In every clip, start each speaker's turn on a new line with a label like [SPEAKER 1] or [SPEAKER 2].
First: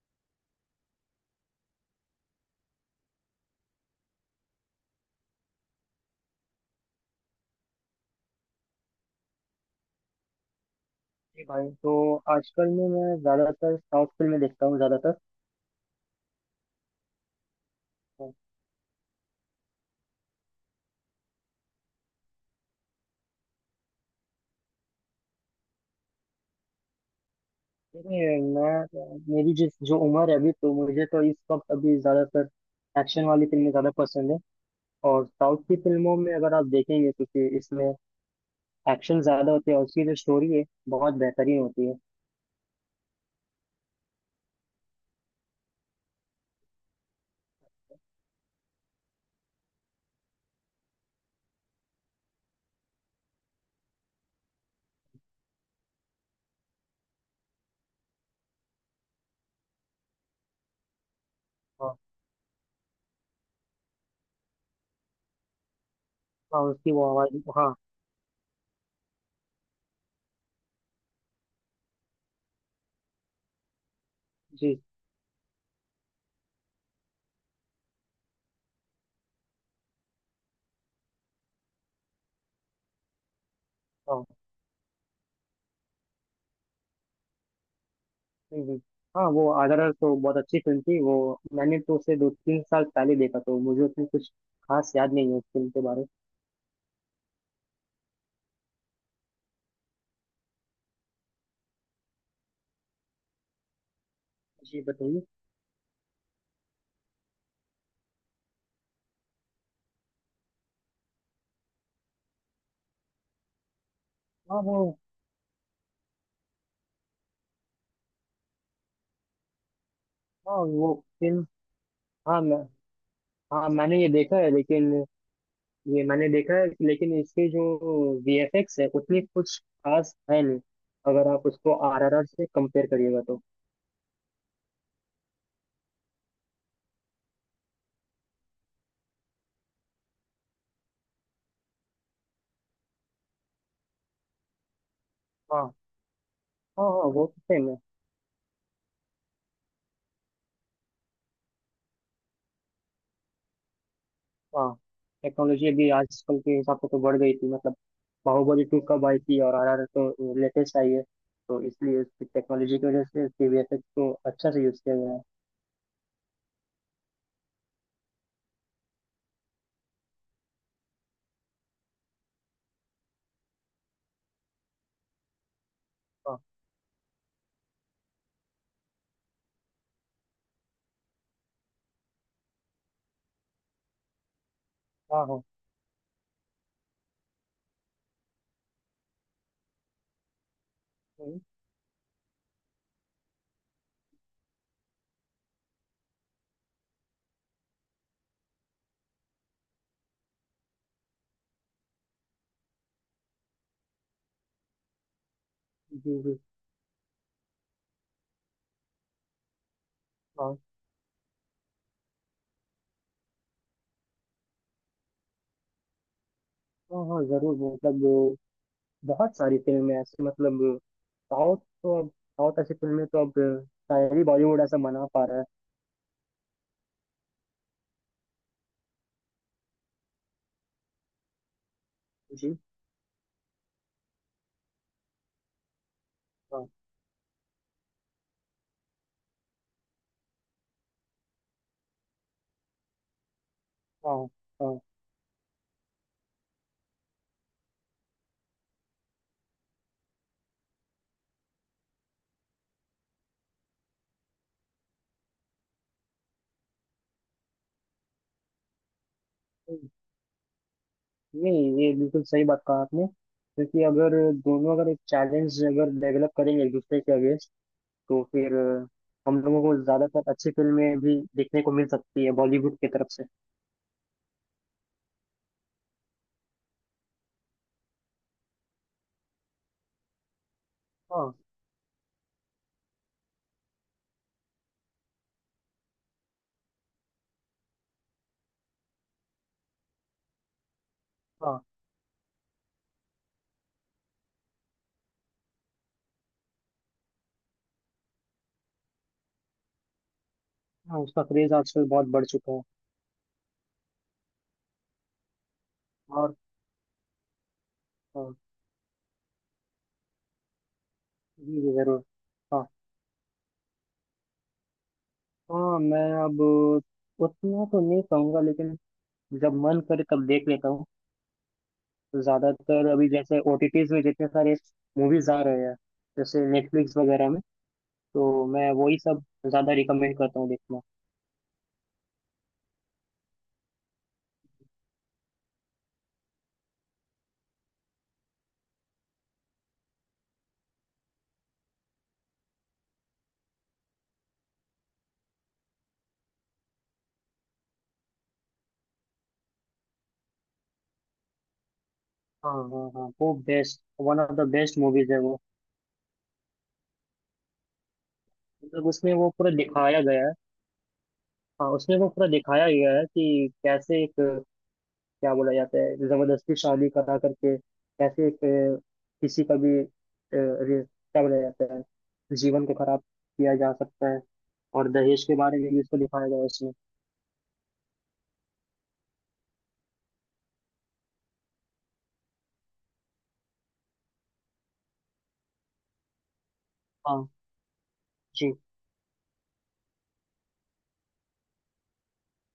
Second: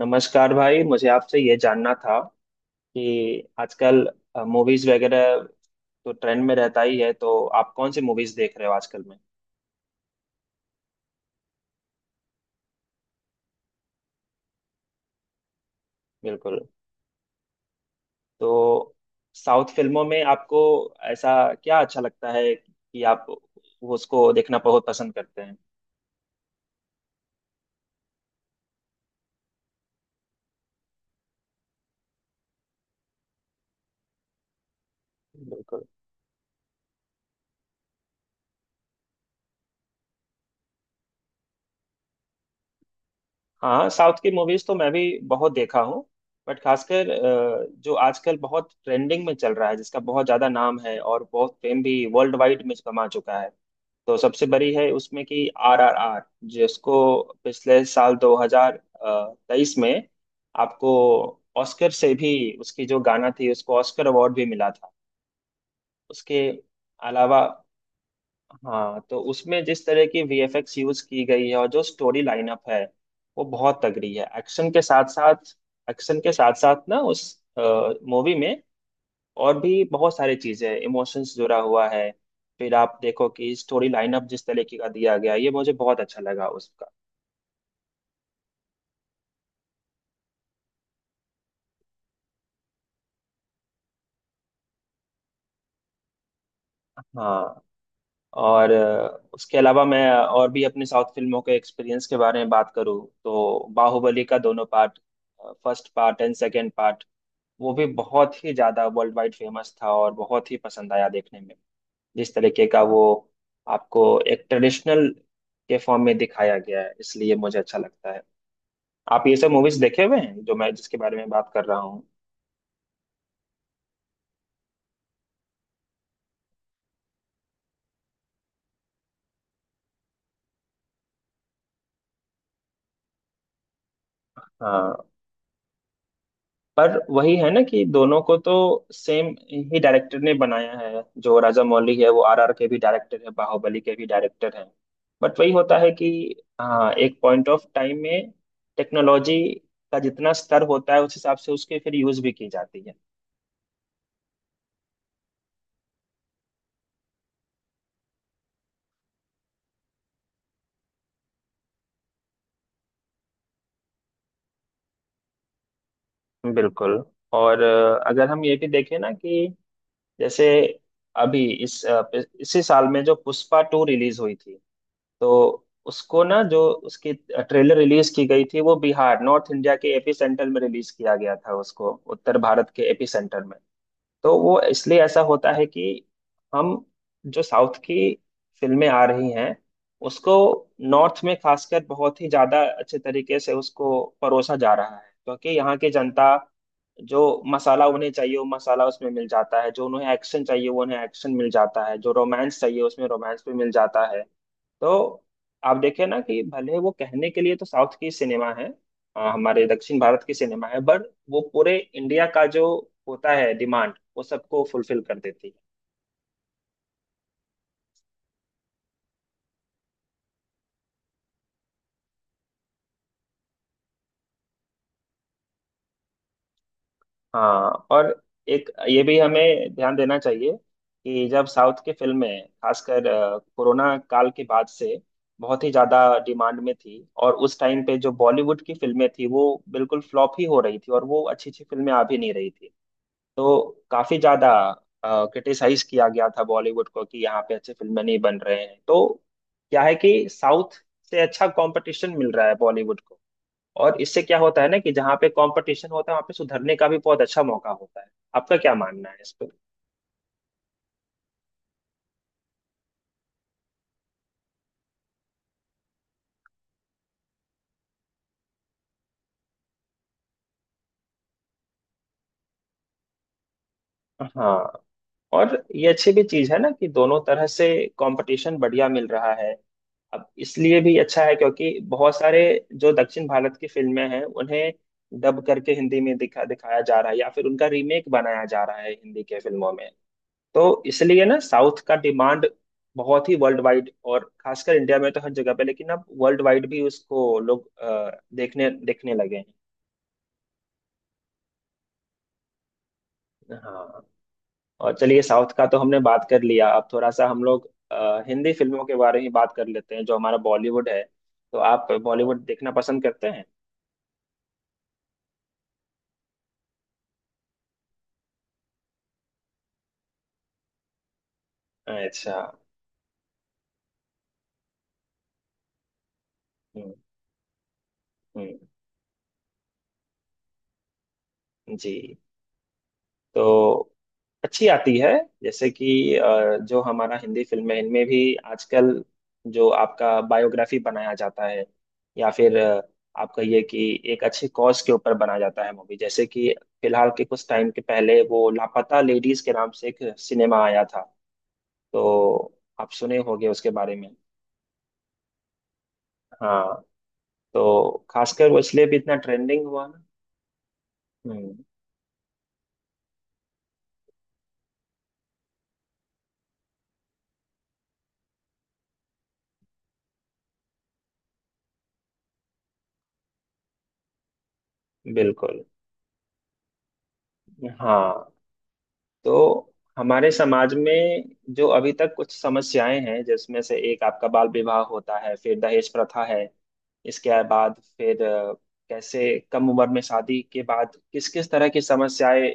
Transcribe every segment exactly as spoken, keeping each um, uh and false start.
[SPEAKER 1] नमस्कार भाई, मुझे आपसे ये जानना था कि आजकल मूवीज वगैरह तो ट्रेंड में रहता ही है, तो आप कौन सी मूवीज देख रहे हो आजकल में?
[SPEAKER 2] जी भाई। तो आजकल में मैं ज़्यादातर साउथ फिल्में देखता हूँ ज़्यादातर
[SPEAKER 1] बिल्कुल।
[SPEAKER 2] तो।
[SPEAKER 1] तो साउथ फिल्मों में आपको ऐसा क्या अच्छा लगता है कि आप उसको देखना बहुत पसंद करते हैं?
[SPEAKER 2] ये मैं मेरी जिस जो उम्र है अभी तो मुझे तो इस वक्त अभी ज़्यादातर एक्शन वाली फिल्में ज़्यादा पसंद है। और साउथ की
[SPEAKER 1] बिल्कुल।
[SPEAKER 2] फिल्मों में अगर आप देखेंगे, क्योंकि इसमें एक्शन ज़्यादा होते हैं और उसकी जो स्टोरी है बहुत बेहतरीन होती है।
[SPEAKER 1] हाँ, साउथ की मूवीज तो मैं भी बहुत देखा हूँ। बट खासकर अ, जो आजकल बहुत ट्रेंडिंग में चल रहा है, जिसका बहुत ज्यादा नाम है और बहुत फेम भी वर्ल्ड वाइड में कमा चुका है, तो सबसे बड़ी है उसमें कि आरआरआर, जिसको पिछले साल दो हज़ार तेईस में आपको ऑस्कर
[SPEAKER 2] हाँ,
[SPEAKER 1] से भी उसकी जो गाना थी उसको ऑस्कर अवार्ड भी मिला था उसके
[SPEAKER 2] हाँ, उसकी वो आवाज़।
[SPEAKER 1] अलावा।
[SPEAKER 2] हाँ
[SPEAKER 1] हाँ, तो उसमें जिस तरह की वीएफएक्स यूज की गई है और जो स्टोरी लाइनअप है वो बहुत तगड़ी है एक्शन
[SPEAKER 2] जी।
[SPEAKER 1] के साथ साथ। एक्शन के साथ साथ ना उस मूवी में और भी बहुत सारी चीजें इमोशंस जुड़ा हुआ है। फिर आप देखो कि स्टोरी लाइनअप
[SPEAKER 2] हाँ,
[SPEAKER 1] जिस तरीके का दिया गया ये मुझे बहुत अच्छा लगा उसका।
[SPEAKER 2] जी जी। हाँ, वो आदरर तो बहुत अच्छी फिल्म थी वो। मैंने तो उसे दो तीन साल पहले देखा, तो मुझे उतनी कुछ खास याद नहीं है उस फिल्म के बारे में।
[SPEAKER 1] हाँ, और अ, उसके अलावा मैं और भी अपनी साउथ फिल्मों के एक्सपीरियंस के बारे में बात करूँ तो बाहुबली का दोनों
[SPEAKER 2] जी,
[SPEAKER 1] पार्ट,
[SPEAKER 2] बताइए।
[SPEAKER 1] First part and second part, वो भी बहुत ही ज्यादा वर्ल्ड वाइड फेमस था और बहुत ही पसंद आया देखने में। जिस तरीके का वो आपको एक
[SPEAKER 2] हाँ, वो।
[SPEAKER 1] ट्रेडिशनल के फॉर्म में दिखाया गया है इसलिए मुझे अच्छा लगता है। आप ये सब मूवीज देखे हुए हैं जो
[SPEAKER 2] हाँ,
[SPEAKER 1] मैं
[SPEAKER 2] वो
[SPEAKER 1] जिसके बारे में
[SPEAKER 2] फिल्म।
[SPEAKER 1] बात कर रहा हूँ।
[SPEAKER 2] हाँ, मैं। हाँ, मैंने ये देखा है लेकिन ये मैंने देखा है लेकिन इसके जो वीएफएक्स है उतनी कुछ खास है नहीं। अगर आप उसको आरआरआर से कंपेयर करिएगा तो।
[SPEAKER 1] हाँ, पर वही है ना कि दोनों को तो सेम ही डायरेक्टर ने बनाया है, जो राजा मौली है वो आरआर के भी डायरेक्टर है, बाहुबली के भी डायरेक्टर है। बट वही
[SPEAKER 2] हाँ,
[SPEAKER 1] होता है कि
[SPEAKER 2] हाँ,
[SPEAKER 1] हाँ
[SPEAKER 2] हाँ,
[SPEAKER 1] एक
[SPEAKER 2] वो तो
[SPEAKER 1] पॉइंट ऑफ
[SPEAKER 2] सेम है।
[SPEAKER 1] टाइम में टेक्नोलॉजी का जितना स्तर होता है उस हिसाब से उसके फिर यूज भी की जाती है।
[SPEAKER 2] हाँ, टेक्नोलॉजी अभी आजकल के हिसाब से तो बढ़ गई थी मतलब। बाहुबली टू कब आई थी और आरआरआर तो लेटेस्ट आई है, तो इसलिए उसकी टेक्नोलॉजी की वजह से उसके वीएफएक्स को अच्छा से यूज किया गया है।
[SPEAKER 1] बिल्कुल। और अ, अगर हम ये भी देखें ना कि जैसे अभी इस अ, इसी साल में जो पुष्पा टू रिलीज हुई थी, तो उसको
[SPEAKER 2] हाँ,
[SPEAKER 1] ना जो उसकी ट्रेलर रिलीज की गई थी वो बिहार, नॉर्थ इंडिया के एपी सेंटर में रिलीज किया गया था उसको, उत्तर भारत के एपी सेंटर में। तो वो इसलिए ऐसा
[SPEAKER 2] हाँ, हाँ,
[SPEAKER 1] होता है कि हम जो साउथ की फिल्में आ रही हैं उसको नॉर्थ में
[SPEAKER 2] हम्म,
[SPEAKER 1] खासकर बहुत ही ज्यादा अच्छे तरीके से उसको परोसा जा रहा है, क्योंकि यहाँ की जनता, जो मसाला उन्हें चाहिए वो मसाला उसमें मिल जाता है, जो उन्हें एक्शन चाहिए वो उन्हें एक्शन मिल जाता है, जो रोमांस चाहिए उसमें रोमांस भी मिल जाता है। तो आप देखिए
[SPEAKER 2] जी
[SPEAKER 1] ना
[SPEAKER 2] जी।
[SPEAKER 1] कि भले वो कहने के लिए तो साउथ की सिनेमा है, अ, हमारे दक्षिण भारत की
[SPEAKER 2] हाँ,
[SPEAKER 1] सिनेमा है, बट वो पूरे इंडिया का जो होता है डिमांड वो सबको फुलफिल कर देती है।
[SPEAKER 2] हाँ, हाँ, जरूर। मतलब बहुत सारी फिल्में ऐसी मतलब। साउथ तो अब साउथ ऐसी फिल्में तो अब शायद ही बॉलीवुड ऐसा बना पा रहा है।
[SPEAKER 1] हाँ, और एक ये भी हमें ध्यान देना चाहिए कि जब साउथ की फिल्में
[SPEAKER 2] जी।
[SPEAKER 1] खासकर अ, कोरोना काल के बाद से बहुत ही ज्यादा डिमांड
[SPEAKER 2] हाँ,
[SPEAKER 1] में थी, और उस टाइम पे जो बॉलीवुड की फिल्में थी वो बिल्कुल फ्लॉप ही हो रही थी और वो अच्छी अच्छी फिल्में आ भी नहीं रही थी। तो
[SPEAKER 2] हाँ,
[SPEAKER 1] काफी ज्यादा
[SPEAKER 2] हाँ।
[SPEAKER 1] क्रिटिसाइज किया गया था बॉलीवुड को कि यहाँ पे अच्छी फिल्में नहीं बन रहे हैं। तो क्या है कि साउथ से अच्छा कंपटीशन मिल रहा है बॉलीवुड को, और इससे क्या होता है ना कि जहाँ पे कंपटीशन होता है वहाँ पे सुधरने का भी बहुत अच्छा मौका होता है। आपका क्या मानना है इस पे?
[SPEAKER 2] नहीं, ये बिल्कुल सही बात कहा आपने। क्योंकि अगर दोनों अगर एक चैलेंज अगर डेवलप करेंगे एक दूसरे के अगेंस्ट, तो फिर अ, हम लोगों को ज्यादातर अच्छी फिल्में भी देखने को मिल सकती है बॉलीवुड की तरफ से।
[SPEAKER 1] हाँ, और ये अच्छी भी चीज है ना कि दोनों तरह से कंपटीशन बढ़िया मिल रहा है। अब इसलिए भी अच्छा
[SPEAKER 2] हाँ,
[SPEAKER 1] है क्योंकि बहुत सारे जो दक्षिण भारत की फिल्में हैं उन्हें डब करके हिंदी में दिखा दिखाया जा रहा है, या फिर उनका रीमेक बनाया जा रहा है हिंदी के फिल्मों में। तो इसलिए ना
[SPEAKER 2] हाँ,
[SPEAKER 1] साउथ का डिमांड बहुत ही वर्ल्ड वाइड और खासकर इंडिया में तो हर जगह पे, लेकिन अब वर्ल्ड वाइड भी उसको लोग अ, देखने देखने लगे हैं।
[SPEAKER 2] हाँ, उसका क्रेज आजकल बहुत बढ़ चुका है।
[SPEAKER 1] हाँ, और चलिए साउथ का तो हमने बात
[SPEAKER 2] और
[SPEAKER 1] कर लिया, अब थोड़ा सा हम लोग अ,
[SPEAKER 2] हाँ,
[SPEAKER 1] हिंदी फिल्मों के बारे में बात कर लेते हैं जो हमारा बॉलीवुड है। तो
[SPEAKER 2] जी जी,
[SPEAKER 1] आप
[SPEAKER 2] जरूर।
[SPEAKER 1] बॉलीवुड
[SPEAKER 2] हाँ,
[SPEAKER 1] देखना पसंद करते हैं?
[SPEAKER 2] हाँ, मैं अब उतना तो नहीं कहूँगा लेकिन जब मन करे तब देख लेता हूँ।
[SPEAKER 1] अच्छा।
[SPEAKER 2] ज्यादातर अभी जैसे ओटीटीज में जितने सारे मूवीज आ रहे हैं, जैसे
[SPEAKER 1] हम्म।
[SPEAKER 2] नेटफ्लिक्स वगैरह में, तो
[SPEAKER 1] हम्म।
[SPEAKER 2] मैं वही सब ज्यादा रिकमेंड करता हूँ देखना।
[SPEAKER 1] जी। तो अच्छी आती है, जैसे कि अ, जो हमारा हिंदी फिल्म है इनमें भी आजकल जो आपका बायोग्राफी बनाया जाता है या फिर अ, आपका ये कि एक अच्छी कॉज के ऊपर बना जाता है मूवी, जैसे कि फिलहाल के कुछ टाइम के पहले वो लापता लेडीज के नाम से एक सिनेमा आया था,
[SPEAKER 2] हाँ,
[SPEAKER 1] तो
[SPEAKER 2] हाँ,
[SPEAKER 1] आप
[SPEAKER 2] हाँ,
[SPEAKER 1] सुने
[SPEAKER 2] वो
[SPEAKER 1] होंगे उसके
[SPEAKER 2] बेस्ट
[SPEAKER 1] बारे में।
[SPEAKER 2] One of the best movies है वो।
[SPEAKER 1] हाँ, तो खासकर वो इसलिए
[SPEAKER 2] मतलब
[SPEAKER 1] भी
[SPEAKER 2] उसमें
[SPEAKER 1] इतना
[SPEAKER 2] वो पूरा
[SPEAKER 1] ट्रेंडिंग हुआ
[SPEAKER 2] दिखाया
[SPEAKER 1] ना।
[SPEAKER 2] गया है।
[SPEAKER 1] हम्म।
[SPEAKER 2] हाँ, उसमें वो पूरा दिखाया गया है कि कैसे एक क्या बोला जाता है, जबरदस्ती शादी करा करके कैसे एक, अ, किसी का भी अ, रे- क्या बोला जाता है, जीवन को खराब किया जा सकता है। और दहेज के बारे
[SPEAKER 1] बिल्कुल।
[SPEAKER 2] में भी इसको दिखाया गया है इसमें।
[SPEAKER 1] हाँ, तो हमारे समाज में जो अभी तक कुछ समस्याएं हैं जिसमें से एक आपका बाल विवाह होता है, फिर दहेज प्रथा है।
[SPEAKER 2] हाँ,
[SPEAKER 1] इसके बाद फिर अ,
[SPEAKER 2] जी
[SPEAKER 1] कैसे कम उम्र में शादी के बाद किस किस तरह की समस्याएं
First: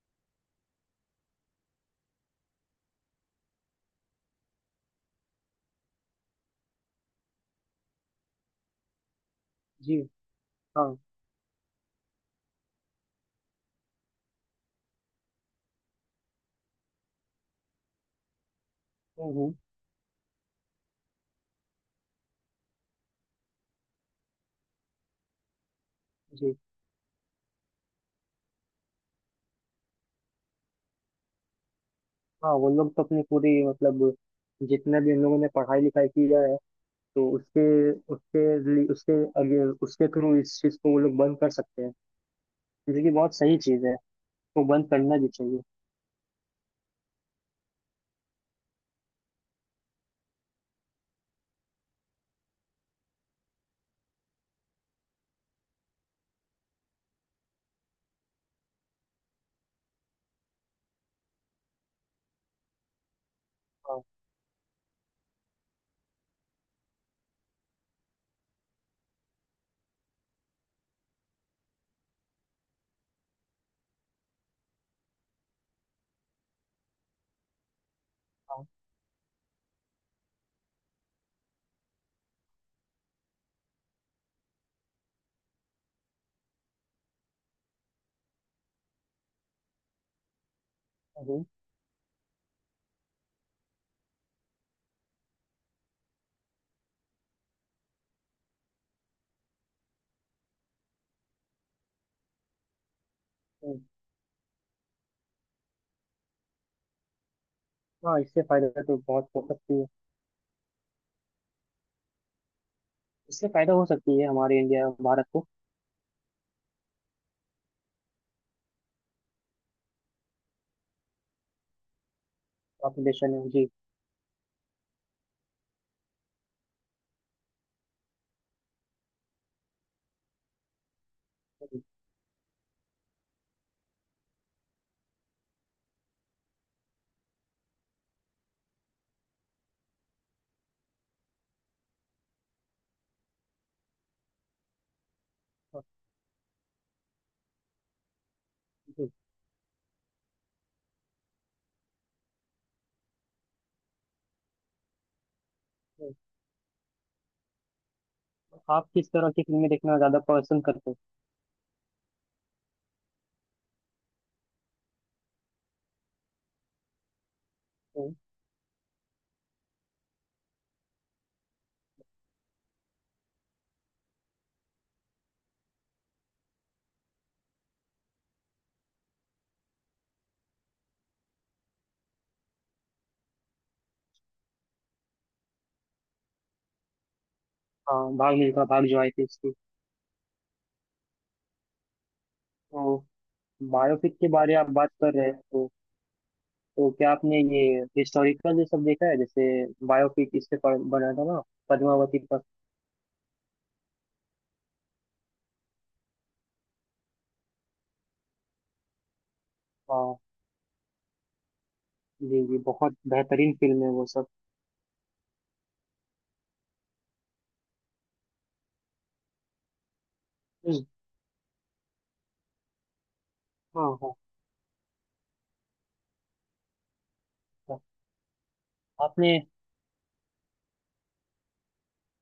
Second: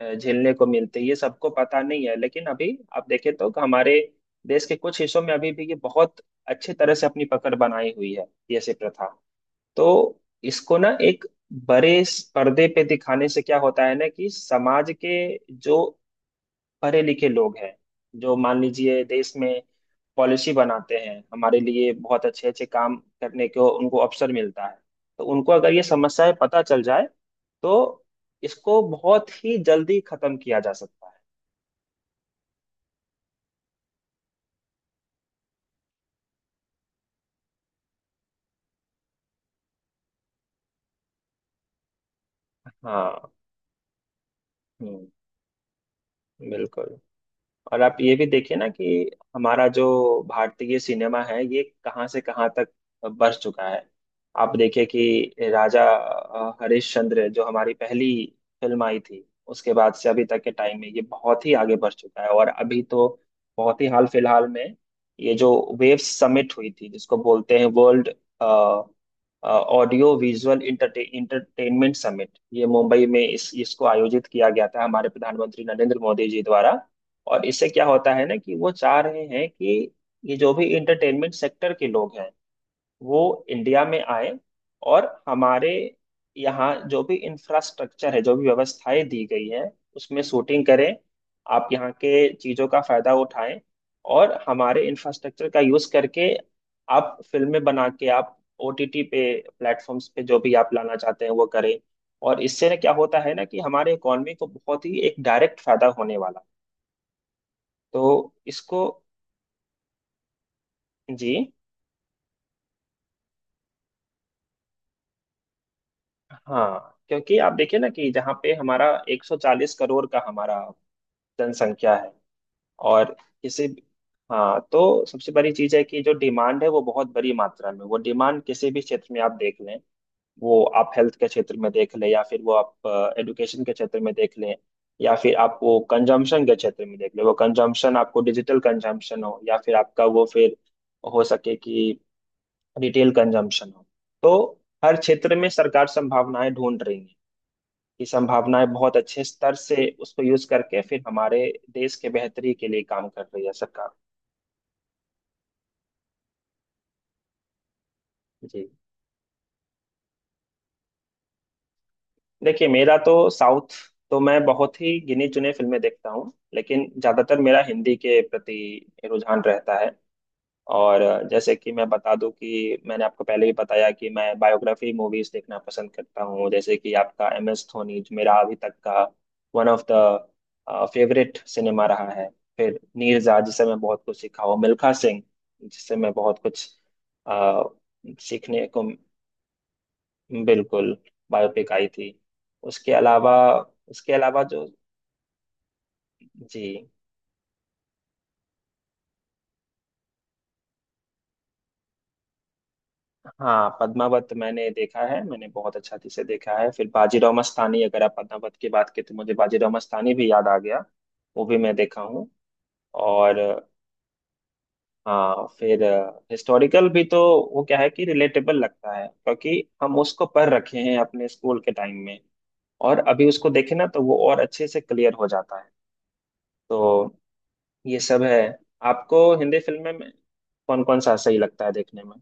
[SPEAKER 1] अ, झेलने को मिलती है ये सबको पता नहीं है, लेकिन अभी आप देखें तो हमारे देश के कुछ हिस्सों में अभी भी ये बहुत अच्छे तरह से अपनी पकड़ बनाई हुई है, ये ऐसी प्रथा। तो
[SPEAKER 2] जी,
[SPEAKER 1] इसको
[SPEAKER 2] हाँ,
[SPEAKER 1] ना एक बड़े स- पर्दे पे दिखाने से क्या होता है ना कि समाज के जो पढ़े लिखे लोग हैं, जो मान लीजिए
[SPEAKER 2] हम्म,
[SPEAKER 1] देश
[SPEAKER 2] हम्म,
[SPEAKER 1] में पॉलिसी बनाते हैं हमारे लिए, बहुत अच्छे अच्छे काम करने को उनको अवसर मिलता है। तो उनको अगर ये समस्याएं
[SPEAKER 2] जी।
[SPEAKER 1] पता चल जाए तो इसको बहुत ही जल्दी खत्म किया जा सकता है।
[SPEAKER 2] हाँ, वो लोग तो अपनी पूरी मतलब, जितने भी उन लोगों ने पढ़ाई लिखाई की है तो उसके उसके लिए उसके आगे उसके थ्रू इस चीज़ को वो लोग बंद कर सकते हैं। जो कि
[SPEAKER 1] हाँ।
[SPEAKER 2] बहुत सही चीज़ है, वो बंद
[SPEAKER 1] हम्म।
[SPEAKER 2] करना भी चाहिए।
[SPEAKER 1] बिल्कुल। और आप ये भी देखिए ना कि हमारा जो भारतीय सिनेमा है ये कहाँ से कहाँ तक बढ़ चुका है। आप देखिए कि राजा अ, हरिश्चंद्र जो हमारी पहली फिल्म आई थी, उसके बाद से अभी तक के टाइम में ये बहुत ही आगे बढ़ चुका है, और अभी तो बहुत ही
[SPEAKER 2] हाँ,
[SPEAKER 1] हाल फिलहाल में ये जो वेव समिट हुई थी जिसको बोलते हैं world audio visual entertainment summit, ये मुंबई में इस इसको आयोजित किया गया था हमारे प्रधानमंत्री नरेंद्र मोदी जी द्वारा। और इससे क्या होता है ना कि
[SPEAKER 2] हाँ,
[SPEAKER 1] वो चाह रहे हैं कि ये जो भी इंटरटेनमेंट सेक्टर के लोग हैं वो इंडिया में आए, और हमारे यहाँ जो भी इंफ्रास्ट्रक्चर है, जो भी व्यवस्थाएं दी गई हैं उसमें शूटिंग करें,
[SPEAKER 2] हम्म,
[SPEAKER 1] आप यहाँ के चीज़ों का फायदा उठाएं और हमारे इंफ्रास्ट्रक्चर का यूज़ करके आप फिल्में बना के आप ओटीटी पे प्लेटफॉर्म्स पे जो भी आप लाना चाहते हैं वो करें। और इससे ना क्या होता है ना कि
[SPEAKER 2] हम्म।
[SPEAKER 1] हमारे इकोनॉमी को बहुत ही एक डायरेक्ट फायदा होने वाला है।
[SPEAKER 2] हाँ,
[SPEAKER 1] तो
[SPEAKER 2] इससे
[SPEAKER 1] इसको।
[SPEAKER 2] फायदा तो बहुत हो सकती है।
[SPEAKER 1] जी।
[SPEAKER 2] इससे फायदा हो सकती है हमारे इंडिया भारत को।
[SPEAKER 1] हाँ, क्योंकि आप देखिए ना कि जहाँ पे हमारा एक सौ चालीस करोड़ का हमारा जनसंख्या है और
[SPEAKER 2] पॉपुलेशन में
[SPEAKER 1] किसी,
[SPEAKER 2] जी,
[SPEAKER 1] हाँ, तो सबसे बड़ी चीज़ है कि जो डिमांड है वो बहुत बड़ी मात्रा में, वो डिमांड किसी भी क्षेत्र में आप देख लें। वो आप हेल्थ के क्षेत्र में देख लें, या फिर वो आप एजुकेशन के क्षेत्र में देख लें, या फिर आप वो कंजम्पशन के क्षेत्र में देख लें। वो कंजम्पशन आपको डिजिटल कंजम्पशन हो या फिर आपका वो फिर हो सके कि रिटेल कंजम्पशन हो। तो हर क्षेत्र में सरकार संभावनाएं ढूंढ रही है, ये संभावनाएं बहुत
[SPEAKER 2] जी।
[SPEAKER 1] अच्छे स्तर से उसको यूज करके फिर हमारे देश के बेहतरी के लिए काम कर रही है सरकार। जी।
[SPEAKER 2] आप किस तरह की फिल्में देखना ज्यादा पसंद करते
[SPEAKER 1] देखिए मेरा तो साउथ तो मैं बहुत ही गिने चुने फिल्में देखता हूँ, लेकिन ज्यादातर मेरा हिंदी
[SPEAKER 2] हो?
[SPEAKER 1] के प्रति रुझान रहता है। और जैसे कि मैं बता दूं, कि मैंने आपको पहले भी बताया कि मैं बायोग्राफी मूवीज देखना पसंद करता हूँ, जैसे कि आपका एम एस धोनी, जो मेरा अभी तक का one of the favourite cinema रहा है। फिर नीरजा, जिससे मैं बहुत कुछ सीखा हूँ, मिल्खा सिंह, जिससे मैं बहुत कुछ अ,
[SPEAKER 2] हाँ, भाग मिल्खा
[SPEAKER 1] सीखने को।
[SPEAKER 2] भाग जो आई थी इसकी,
[SPEAKER 1] बिल्कुल, बायोपिक आई थी। उसके
[SPEAKER 2] तो
[SPEAKER 1] अलावा उसके
[SPEAKER 2] बायोपिक के
[SPEAKER 1] अलावा
[SPEAKER 2] बारे में
[SPEAKER 1] जो,
[SPEAKER 2] आप बात कर रहे हैं, तो
[SPEAKER 1] जी।
[SPEAKER 2] तो क्या आपने ये हिस्टोरिकल ये सब देखा है? जैसे बायोपिक इस पे पर- बना था ना, पद्मावती पर।
[SPEAKER 1] हाँ, पद्मावत मैंने देखा है, मैंने बहुत अच्छा से देखा है। फिर बाजीराव मस्तानी, अगर आप पद्मावत की बात की तो मुझे बाजीराव मस्तानी
[SPEAKER 2] हाँ
[SPEAKER 1] भी याद आ गया, वो भी मैं देखा हूँ।
[SPEAKER 2] जी, जी बहुत
[SPEAKER 1] और
[SPEAKER 2] बेहतरीन फिल्म है वो सब।
[SPEAKER 1] हाँ, फिर हिस्टोरिकल भी तो, वो क्या है कि रिलेटेबल लगता है क्योंकि हम उसको पढ़ रखे
[SPEAKER 2] हम्म,
[SPEAKER 1] हैं अपने स्कूल के टाइम में, और अभी उसको देखे ना
[SPEAKER 2] हाँ,
[SPEAKER 1] तो
[SPEAKER 2] हाँ,
[SPEAKER 1] वो और अच्छे से क्लियर हो जाता है। तो
[SPEAKER 2] हाँ।
[SPEAKER 1] ये सब है। आपको
[SPEAKER 2] आपने
[SPEAKER 1] हिंदी फिल्में में कौन कौन सा सही लगता है देखने में?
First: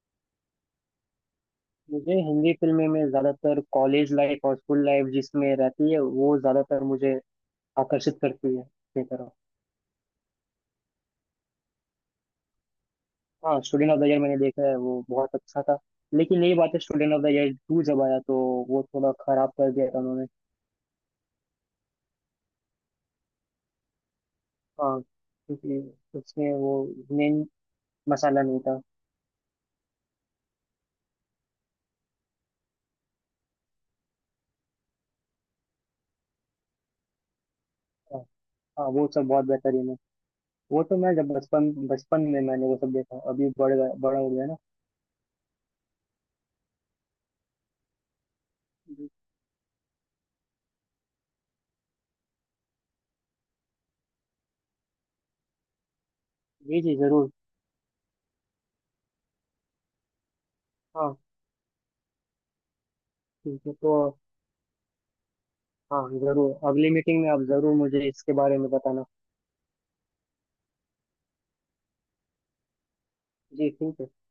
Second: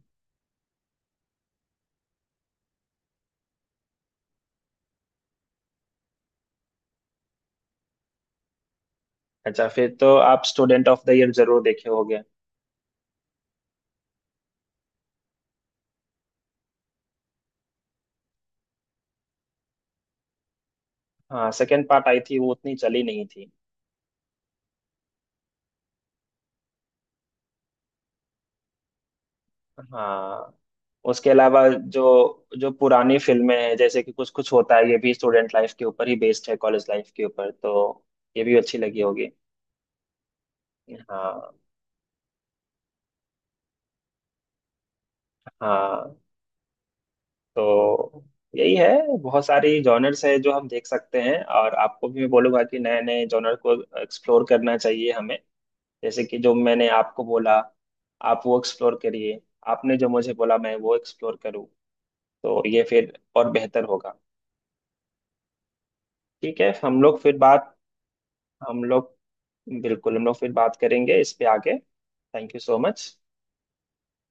[SPEAKER 2] मुझे हिंदी फिल्में में ज्यादातर कॉलेज लाइफ और स्कूल लाइफ जिसमें रहती है वो ज्यादातर मुझे आकर्षित करती है अपनी तरफ।
[SPEAKER 1] अच्छा, फिर तो आप स्टूडेंट ऑफ द ईयर जरूर देखे होंगे।
[SPEAKER 2] हाँ, स्टूडेंट ऑफ द ईयर मैंने देखा है, वो बहुत अच्छा था। लेकिन यही बात है, student of the year two जब आया तो वो थोड़ा खराब कर दिया था उन्होंने।
[SPEAKER 1] हाँ, सेकंड पार्ट आई थी वो उतनी चली नहीं थी।
[SPEAKER 2] हाँ, क्योंकि उसमें वो मेन मसाला नहीं था।
[SPEAKER 1] हाँ, उसके अलावा जो, जो पुरानी फिल्में हैं जैसे कि कुछ कुछ होता है, ये भी स्टूडेंट लाइफ के ऊपर ही बेस्ड है, कॉलेज लाइफ के ऊपर, तो
[SPEAKER 2] हाँ,
[SPEAKER 1] ये भी अच्छी
[SPEAKER 2] हाँ,
[SPEAKER 1] लगी
[SPEAKER 2] वो
[SPEAKER 1] होगी।
[SPEAKER 2] सब बहुत बेहतरीन है। वो तो मैं जब
[SPEAKER 1] हाँ,
[SPEAKER 2] बचपन बचपन में मैंने वो सब देखा, अभी बड़ गया बड़ा हो गया ना।
[SPEAKER 1] हाँ, तो यही है, बहुत सारी जॉनर्स है जो हम देख सकते हैं, और आपको भी मैं बोलूंगा कि नए नए जॉनर को एक्सप्लोर करना चाहिए हमें। जैसे कि जो
[SPEAKER 2] जी,
[SPEAKER 1] मैंने
[SPEAKER 2] जी,
[SPEAKER 1] आपको
[SPEAKER 2] जरूर,
[SPEAKER 1] बोला आप वो एक्सप्लोर करिए, आपने जो मुझे बोला मैं वो
[SPEAKER 2] हाँ।
[SPEAKER 1] एक्सप्लोर करूँ, तो ये फिर और
[SPEAKER 2] ठीक है,
[SPEAKER 1] बेहतर
[SPEAKER 2] तो
[SPEAKER 1] होगा।
[SPEAKER 2] हाँ,
[SPEAKER 1] ठीक
[SPEAKER 2] जरूर
[SPEAKER 1] है,
[SPEAKER 2] अगली
[SPEAKER 1] हम लोग
[SPEAKER 2] मीटिंग में
[SPEAKER 1] फिर
[SPEAKER 2] आप
[SPEAKER 1] बात
[SPEAKER 2] जरूर मुझे इसके बारे में
[SPEAKER 1] हम
[SPEAKER 2] बताना।
[SPEAKER 1] लोग बिल्कुल हम लोग फिर बात करेंगे इस पे आगे। Thank you so much.
[SPEAKER 2] जी, ठीक है।